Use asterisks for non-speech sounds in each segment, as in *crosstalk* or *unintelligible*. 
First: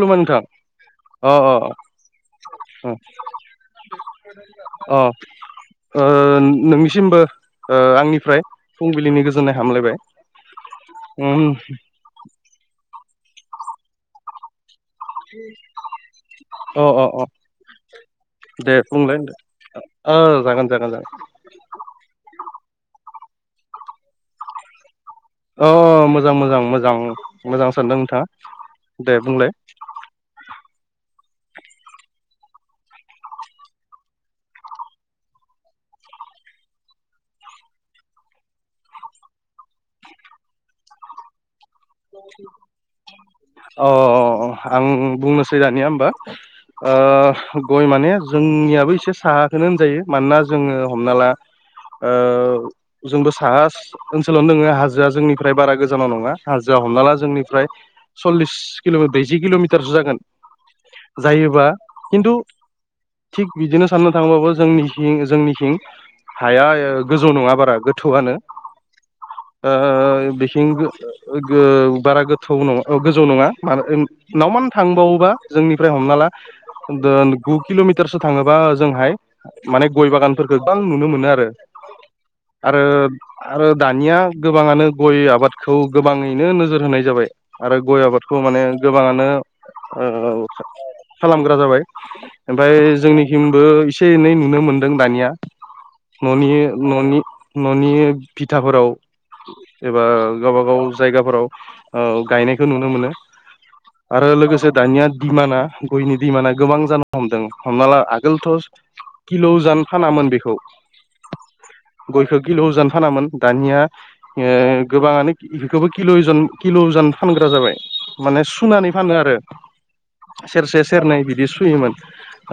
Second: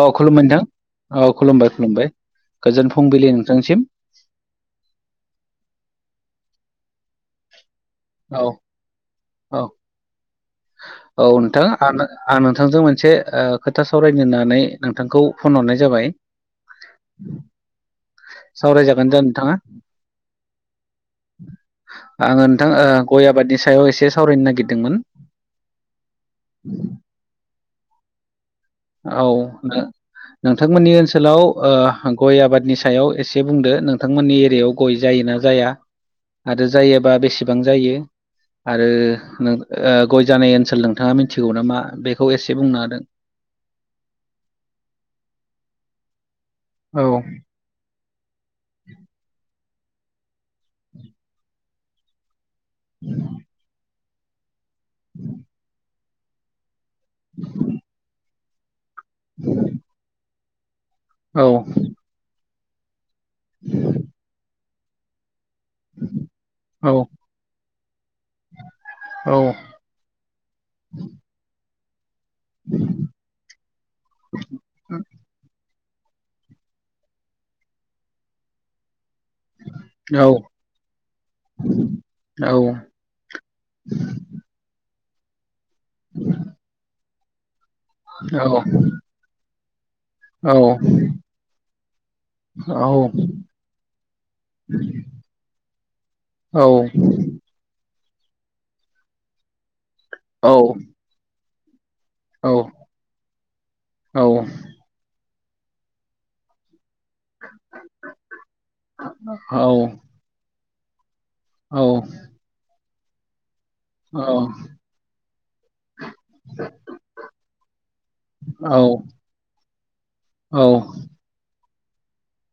औ खुलुमबाय नोंथां अ औ खुलुमबाय अ खुलुमबाय गोजोन फुंबिलि नोंथांसिम अ नोंनिसिमबो आंनि ओफ्राय औ फुंबिलिनि गोजोननाय औ हामलायबाय औ नोंथां आं आं नोंथांजों मोनसे खोथा सावरायनो होननानै नोंथांखौ फन हरनाय जाबाय अ अ अ दे सावरायजागोन बुंलाय दा होनदो नोंथाङा जागोन जागोन जागोन आङो नोंथां गय आबादनि सायाव एसे सावरायनो नागिरदोंमोन अ मोजां मोजां मोजां मोजां सानदों नोंथाङा दे औ बुंलाय दे। नोंथांमोननि ओनसोलाव ओ गय आबादनि सायाव एसे बुंदो नोंथांमोननि एरियायाव गय जायोना जाया आरो जायोबा बेसेबां जायो? आरो गय जानाय ओनसोल नोंथाङा मिथिगौ नामा बेखौ एसे बुंनो हादों। अ आं बुंनोसै दानिया होमबा औ ओ गय माने जोंनियाबो एसे साहा होनो होनजायो मानोना जोङो हमना ला ओ जोंबो साहास ओनसोलावनो नोङो हाजोआ जोंनिफ्राय बारा गोजानाव नङा हाजोआ हमना ला जोंनिफ्राय सल्लिस कल' बैज कि'मिटारस जागोन। जायोबा खिन्थु थिग बिदिनो साननो थांबाबो जोंनि जोंनि हिं हाया औ गोजौ नङा बारा गोथौआनो। औ। आ बेंखिं बारा गोथौ नङा गोजौ नङा मानो नावमान थांबावोबा जोंनिफ्राय हमना ला गु किल'मिटारसो थाङोबा जोंहाय माने औ गय बागानफोरखौ गोबां नुनो मोनो आरो आरो आरो दानिया गोबाङानो गय आबादखौ गोबाङैनो नोजोर होनाय जाबाय। आरो गय आबादखौ माने गोबाङानो ओ खालामग्रा जाबाय ओमफफ्राय जोंनिसिमबो एसे एनै नुनो मोनदों दानिया। न'नि न'नि न'नि बिथिथाफोराव एबा गावबा गाव जायगाफोराव औ गायनायखौ नुनो मोनो आरो लोगोसे दानिया खिसुमाना गयनि दि माने गोबां जान हमदों हमना ला आगोलथ' किल' जानो फानामोन बेखौ। गयखौ गिल जानो फानामोन दानिया गोबाङानो बेबोिल किल'जन फानग्रा जाबाय माने सुनानै फानो आरो। सेरसे सेरनै बिदि सुयोमोन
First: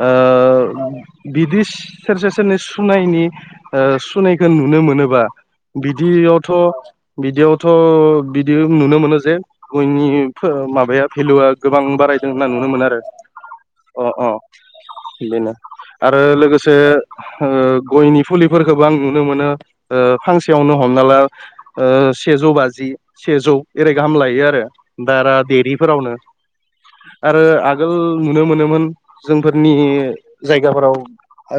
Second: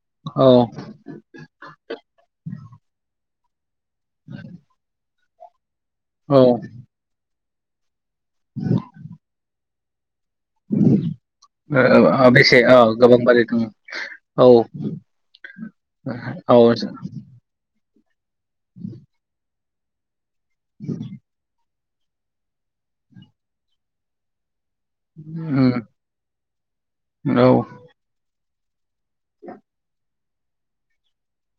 ओ बिदि सेरसे सेरनै सुनायनि सुनायखौ नुनो मोनोबा बिदियावथ' बिदियावथ' बिदि नुनो मोनो जे गयनि माबाया भेलुआ गोबां बारायदों होनना बेसे नुनो औ मोनो आरो गोबां बारि दङ अ अ। औ बेनो आरो औ लोगोसे औ ओ गयनि फुलिफोरखौबो आं नुनो मोनो ओ फांसेयावनो हमना ला ओ सेजौ बाजि सेजौ एओरै गाहाम लायो आरो। बारा देरिफोरावनो आरोल आगोल नुनो मोनोमोन जोंफोरनि जायगाफोराव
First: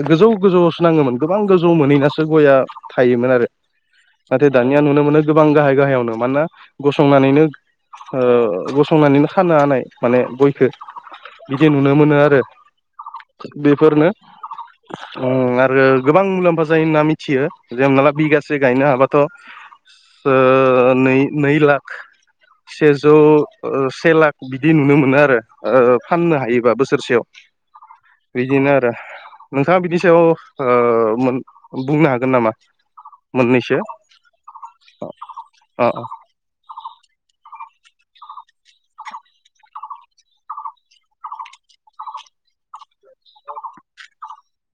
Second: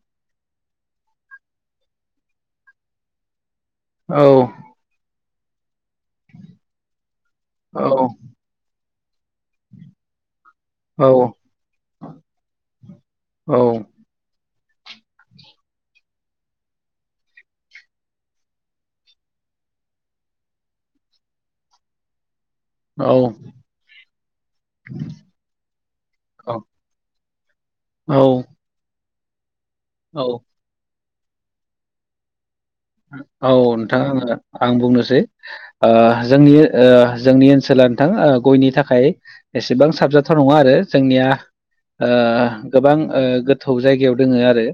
गोजौ गोजौसो नाङोमोन गोबां गोजौ मोनहैनासो गआ थायोमोन आरो। नाथाय दानिया नुनो मोनो गोबां गाहाय गाहायावनो। मानोना गसंनानैनो गसंनानैनो खानो हानाय माने गयखौ। बिदि नुनो मोनो आरो बेफोरनो उ आरो गोबां मुलाम्फा जायो होनना मिथियो जे हना ला बिगासे गायनो हाबाथ' नै नै लाख औ सेजौ से लाख बिदि नुनो मोनो आरो फाननो हायोबा बोसोरसेयाव। औ बिदिनो आरो नोंथाङा बिदि औ सायाव मोन बुंनो हागोन नामा औ मोननैसो नोंथां आङो आं बुंनोसै। अ अ जोंनि जोंनि ओनसोला नोंथां गयनि थाखाय एसेबां साबजाथाव नङा आरो जोंनिया गोबां गोथौ जायगायाव दोङो आरो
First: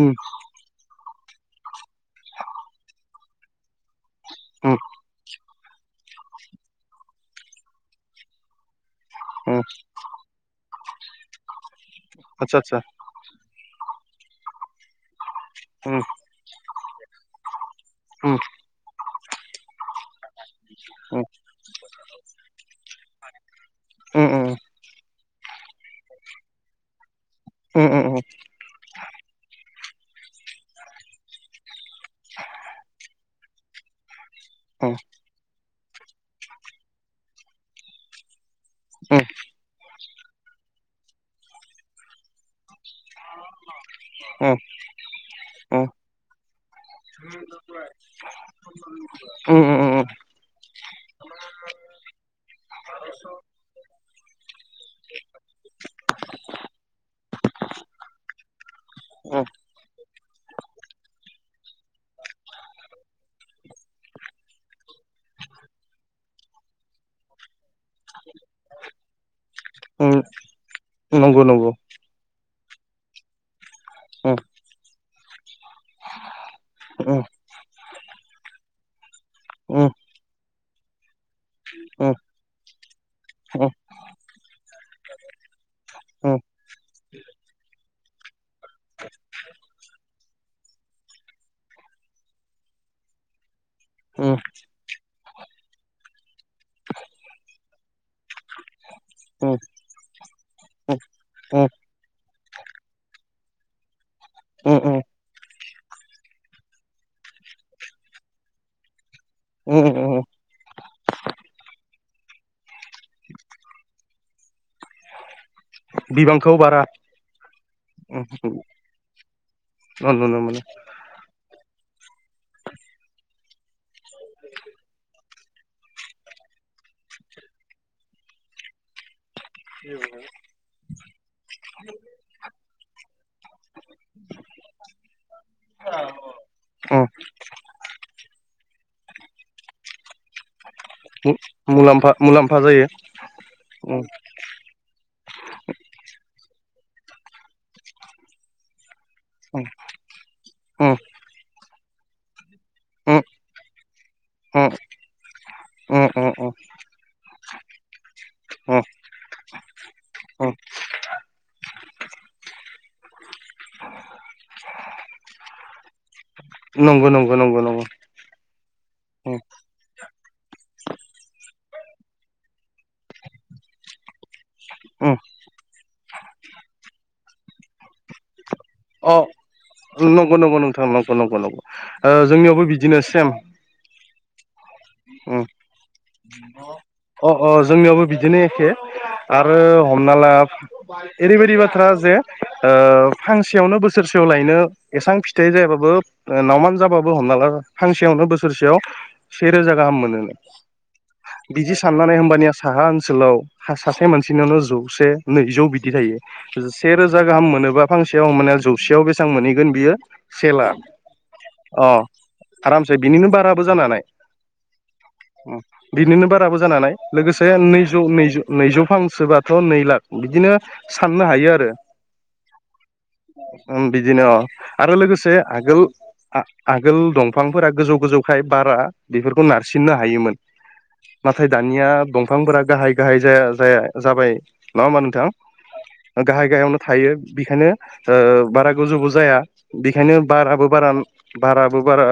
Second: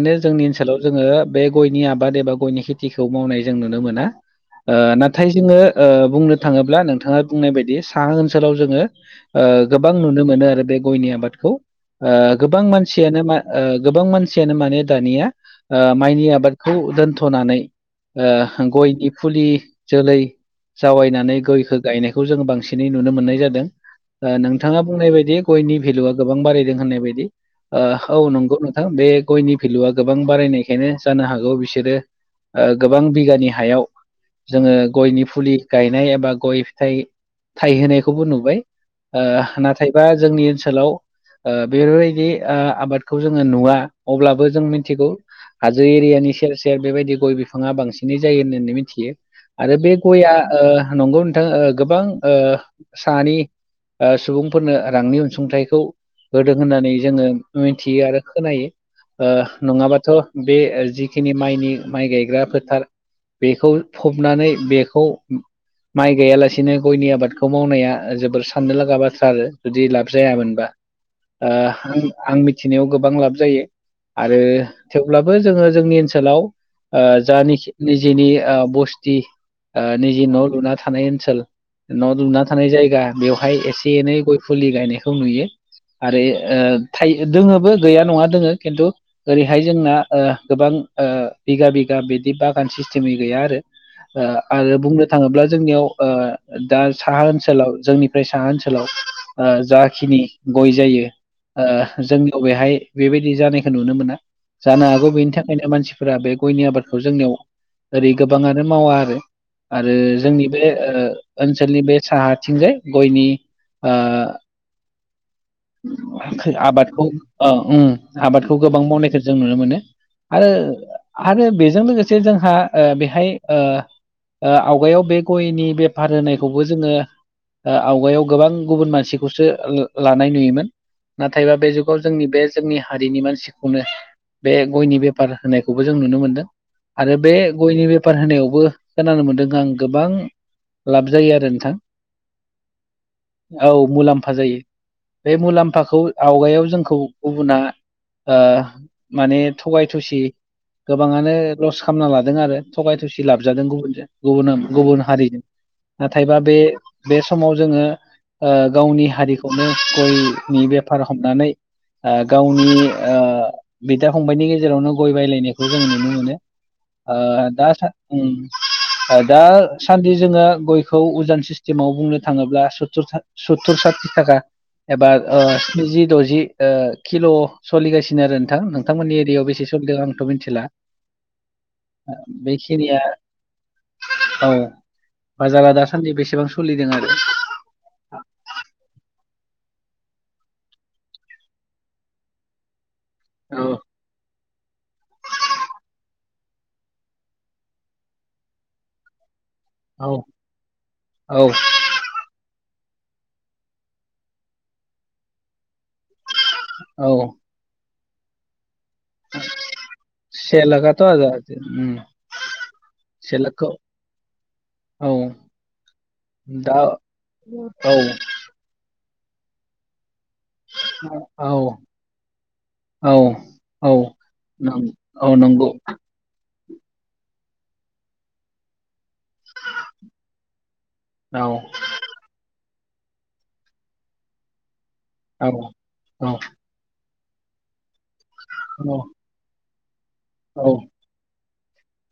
उम जोंनि ओनसोलाव जोङो बे गयनि आबाद बाद एबा गयनि खेथिखौ मावनाय जों नुनो मोना उम नाथाय नाथाय जोङो बुंनो थाङोब्ला नोंथाङा बुंनाय बायदि साहा ओनसोलाव जोङो उम गोबां नुनो मोनो आरो बे गयनि आबादखौ आतसा गोबां आतसा मानसि गोबां मानसियानो माने दानिया उम माइनि आबाद खौ दोनथ'नानै उम गयनि फुलि जोलै उम जावैनानै गयखौ गायनायखौ जोंङो बांसिनै नुनो मोननाय जादों। उम नोंथांङा बुंनाय बायदि गयनि भेलुआ गोबां बारायदों होननाय बायदि? उम उम औ नंगौ नोंथां बे गयनि भेलुआ गोबां बारायनायखायनो जानो हागौ बिसोरो। गोबां बिगानि हायाव जोंङो गयनि फुलि गायनाय एबा गय फिथाइ थाइहोनायखौबो नुबाय नाथाय नाथायबा जोंनि ओनसोलाव बेफोरबायदि आबाद खौ जोंङो नुवा अब्लाबो जों मिथिगौ हाजो एरियानि सेर सेर बेबायदि गय बिफांङा बांसिनै जायो होननानै मिथियो। आरो बे उम उम गय नंगौ नोंथां गोबां सानि सुबुंफोरनो रांनि अनसुंथाइखौ होदों होननानै जोंङो मिथियो आरो खोनायो। उम नंङाबाथ' बे जिखिनि माइनि माइ गायग्रा फोथार बेखौ फबनानै बेखौ माइ गायालासिनो गयनि आबादखौ मावनाया जोबोर साननो लागा बाथ्रा आरो। जुदि लाब उम जायामोनबा नंगौ आं नंगौ आं मिथिनायाव गोबां लाब जायो उम आरो थेवब्लाबो जोंङो जोंनि ओनसोलाव ओं उम जा नाखि निजेनि बस्त उम निजे न' लुना थानाय ओनसोल न' लुना थानाय जायगा बेवहाय उम एसे एनै गय फुलि गायनायखौ नुयो। आरो उम थाइ दोङोबो गैया नंङा दोंङो खिन्थु। ओरैहाय जोंना गोबां बिगा बिगा बिदि बागान सिस्टेमै गैया आरो। उम आरो बुंनो थांङोब्ला जोंनियाव दा साहा ओनसोलाव जोंनिफ्राय साहा ओनसोलाव। जाखिनि गय जायो। उम जोंनियाव बेेहाय बेबायदि जानायखौ नुनो मोना उम जानो हागौ बेनि थाखायनो मानसि फोरा बे गयनि आबादखौ जोंनियाव ओरै गोबांङानो मावा आरो। उम आरो उम जोंनि बे ओनसोलनि बे साहाथिंजाय गयनि बिबांखौ बारा आबादखौ उम उम आबादखौ गोबां मावनायखौ जों नुनो मोनो। नुनो आरो मोनो। आरो बेजों लोगोसे जोंहा बेहाय आवगायाव बे गयनि बेफार होनायखौबो जोंङो। आवगायाव गोबां गुबुन मानसिखौसो लानाय नुयोमोन। नाथायबा बे जुगाव जोंनि बे जोंनि हारिनि मानसिखौनो। बे गयनि बेफार होनायखौबो जों नुनो मोनदों। उम आरो बे गयनि बेफार होनायावबो खोनानो मोनदों आं गोबां लाब जायो आरो नोंथां मुलाम्फा मुलाम्फा जायो औ उम मुलाम्फा जायो। बे मुलाम्फाखौ आवगायाव जोंखौ गुबुन। माने उम थगाय थसि उम गोबांङानो लस खालामना लादों आरो थगाय उम थसि लाबजादों गुबुनजों। गुबुन उम गुबुन हारिजों उम नाथायबा उम बे बे समाव जोंङो उम गावनि हारिखौ उम गयनि बेफार हमनानै गावनि बिदा फंबाइनि गेजेरावनो गय' बायलायनायखौ जों नुनो मोनो। नंगौ नंगौ ओं नंगौ नंगौ दा उम दासान्दि जोंङो गयखौ उजन सिस्टेमाव बुंनो थांङोब्ला सुत्तुर। सतुर सातिथाखा उम एबा स्निजि द'जि किल' सोलिगासिनो आरो नोंथां। अ नोंथांमोननि एरियायाव बेसे। आंथ' नंगौ नंगौ मिथिला नोंथां नंगौ नंगौ नंगौ ओ जोंनियावबो बेखिनिया बिदिनो सेम औ उम बाजारा दासान्दि बेसेबां सोलिदों आरो। अ अ जोंनियावबो बिदिनो एखे आरो हमना ला ओरैबायदि बाथ्रा जे औ फांसेयावनो बोस सोरयाव लायनो एसां फिथाइ जायाबाबो। ओ नावमान जाबाबो हमना ला फांसेयावनो बोसोरसेयाव सेे रोजा गाहाम औ मोनोनो। औ बिदि साननानै होमबानिया साहा ओनसोलाव सा-सासे मानसिनयावनो जौसे नैजौ बिदि थायो। से रोजा औ गाहाम मोनोबा फांसेयाव ओमबानिया जौसेयाव बेस सां मोनहैगोन बियो से लाक लाखाथ' आजा उम अ आरामसे बिनिनो से बाराबो लाखखौ जानानै औ उम बिनिनो बार राबो जाना दा हानाय लोगोसे औ नैजौ नैजौ फांसोबाथ' नै लाख बिदिनो। साननो हायो आरो। औ उम औ औ बिदिनो अ नों आरो लोगोसे औ नंगौ आगोल आगोल दंफांफोरा गोजौ गोजौखाय बारा बेफोरखौ नारसिननो हायोमोन नाथाय औ दानिया दंफांफोरा गाहाय गाहाय जाया-जाया जाबाय नङा होमबा नोंथां औ औ गाहाय गाहायावनो थायो बिखायनो ओ बारा औ गोजौबो जाया बेखायनो बाराबो बारान बाराबो बारा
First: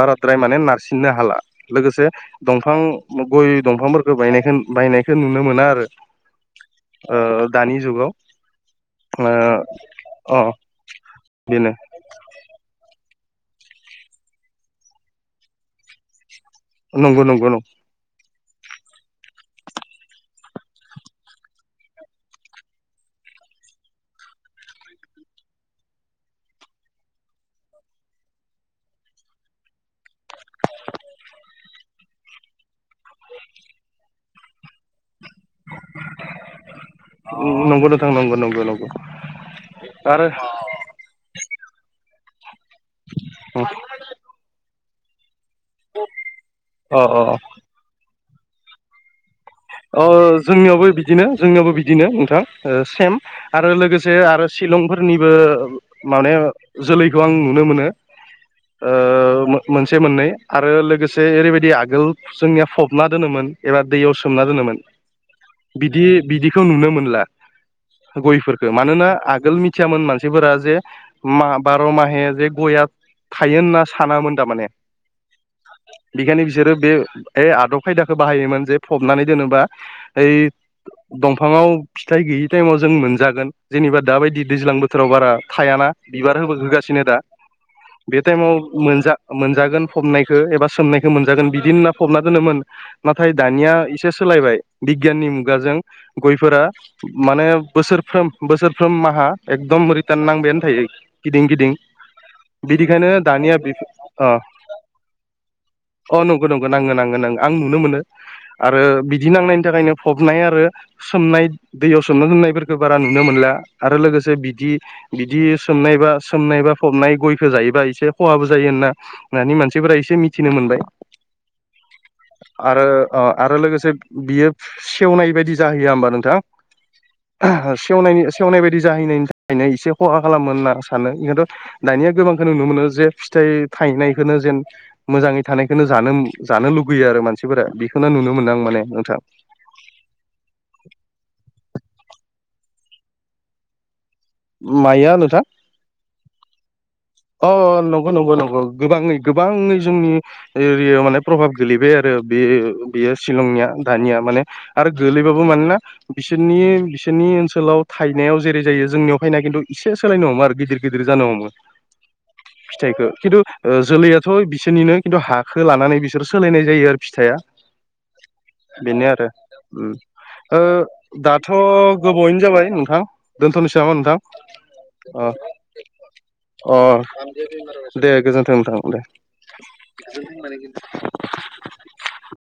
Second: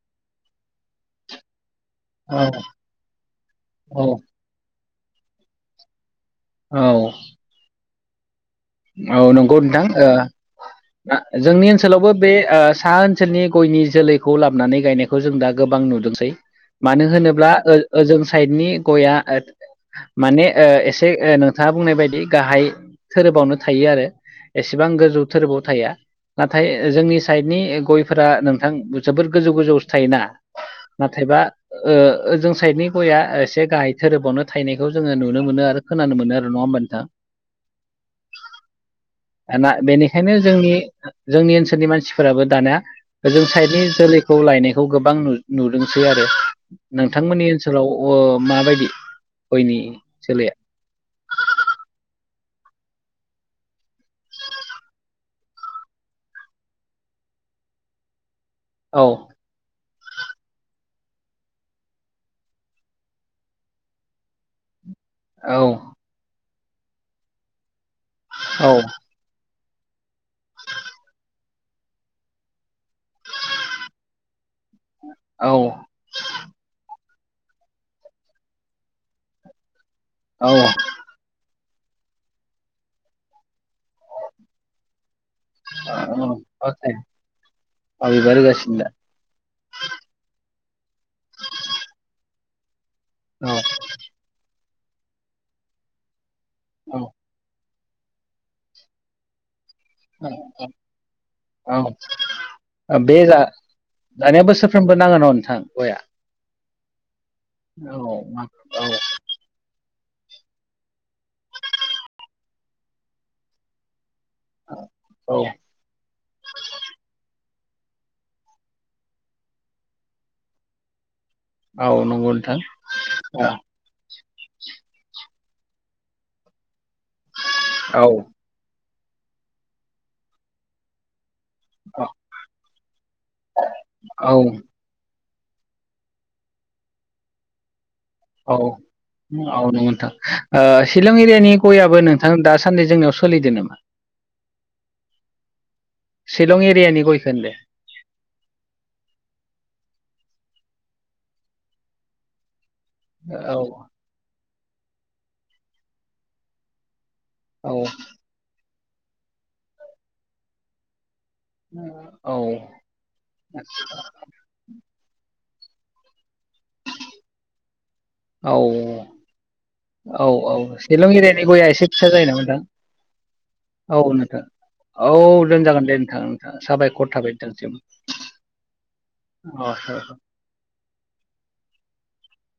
बाराद्राय माने नारसिननो हाला लोगोसे औ दंफां गय औ दंफांफोरखौ बायनायखोन बायनायखो नुनो मोना आरो औ ओ दानि जुगाव औ नंगौ नोंथां ओ आ जोंनि बेनो ओनसोलावबो बे सा ओ सोलनि गयनि जोलैखौ लाबोनानै गायनायखौ जों दा गोबां नुदोंसै मानो नंगौ नंगौ होनोब्ला ओ ओजों साइडनि गया ओ माने ओ एसे ओ नोंथाङा बुंनाय बायदि गाहाय थोरोबावनो थायो आरो एसेबां गोजौ थोरोबाव थाया नाथाय जोंनि साइडनि गयफोरा नोंथां जोबोद गोजौ गोजौवावसो थायोना नाथायबा ओ ओजों साइडनि गया एसे गाहाय थोरोबावनो थायनायखौ जोङो नुनो मोनो आरो खोनानो मोनो आरो नङा होमबा नोंथां नंगौ नोंथां नंगौ नंगौ नंगौ आना आरो बेनिखायनो जोंनि जोंनि ओनसोलनि मानसि फोराबो दाना ओजों साइडनि जोलैखौ लायनायखौ गोबां नु नुदोंसै आरो अ नोंथांमोननि ओनसोलाव ओ माबायदि गयनि ओ जोलैया जोंनियावबो बि दिनो जोंनियावबो बिदिनो नोंथां ओ सेम आरो लोगोसे आरो शिलंफोरनिबो माने जोलैखौ आं नुनो मोनो औ ओ मोनसे मोननै आरो लोगोसे ओरैबायदि आगोल जोंनिया फबना दोनोमोन एबा दैयाव सो सोमना दोनोमोन औ बिदि बिदिखौ नुनो मोनला गयफोरखो औ मानोना आगोल मि थियामोन मानसिफोरा जे मा बार' माहे जे गया थायो होनना सानामोन तामाने औ बेखायनो बिसोरो बे ए आदब खायदाखो बाहायोमोन जे फबनानै दोनोबा ओइ औ दंफाङाव फिथाइ गैयि टाइमाव जों मोनजागोन जेनेबा दाबायदि दैज्लां बोथोराव बारा थायाना बिबार होबो औ होगासिनो दा औ बे बिबार टाइमाव होगासिनो दा मोनजा मोनजागोन फबनायखो एबा सोमनायखो मोनजागोन बिदि होनना फबना दोनोमोन नाथाय औ दानिया इसे सोलायबाय बिगियाननि मुगाजों गयफोरा औ माने बोसोरफ्रोम बोसोरफ्रोम माहा एकदम रिटार्न औ नांबायानो थायो गिदिं गिदिं औ ओ बिदिखायनो बे जा दानिया बे दानिया बोसोरफ्रोमबो नाङो न' नोंथां गया अ नंगो नंगो नाङो नाङो नाङो आं नुनो मोनो *unintelligible* आरो बिदि नांनायनि थाखायनो फबनाय आरो सोमनाय दैयाव सोमना दोननायफोरखो बारा नुनो मोनला आरो लोगो से औ बिदि-बिदि सोमनाय बा सोमनाय बा फबनाय गय खौ जायोबा इसे खहाबो जायो होनना दानि मानसिफोरा इसे मिथिनो मोनबाय। औ नंगौ नोंथां आरो ओ औ आरो लोगोसे बियो सेवनाय बादि जाहैया होमबा नोंथां औ सेवनायनि सेवनाय बायदि जाहैनायनि थाखायनो इसे खहा खालामो होनना आं सानो खिनथु औ दानिया गोबांखो नुनो मोनो जे फिथाइ औ थायनायखोनो जेन मोजाङै थानायखोनो जानो-जानो लुगैयो आरो मानसिफोरा बे खोनो नुनो मोनो आं माने नोंथां औ *unintelligible* ओ शिलं एरियानि गयाबो नोंथां दासान्दि जोंनियाव सोलिदो नामा? माया नोंथां? शिलं एरियानि गयखौ अ होनदो नंगौ नंगौ नंगौ गोबाङै गोबाङै जोंनि एरियाव माने प्रभाब गोलैबाय आरो बे बेयो औ शिलंनिया दानिया माने आरो गोलैबाबो मानोना बिसोरनि बिसोरनि ओनसो औ ओनसोलाव थायनायाव जेरै जायो जोंनियाव फायना खिन्थु एसे सोलायनो हमो आरो गिदिर गिदिर जानो हमो। औ फिथाइखौ खिन्थु जोलैयाथ' बिसोरनिनो खिन्थु हाखौ लानानै बिसोर सोलायनाय जायो आरो फिथाइआ औ उम औ औ ओ शिलं एरिनि दाथ' गया एसे फिसा जायो गोबावैनो नामा नोंथां जाबाय दोनथ'नोसै नामा औ नोंथां औ अ दोनजागोन दे नोंथां। अ साबायखर थाबाय नोंथांसिम अ दे गोजोनथों नोंथां दे। साबायखर।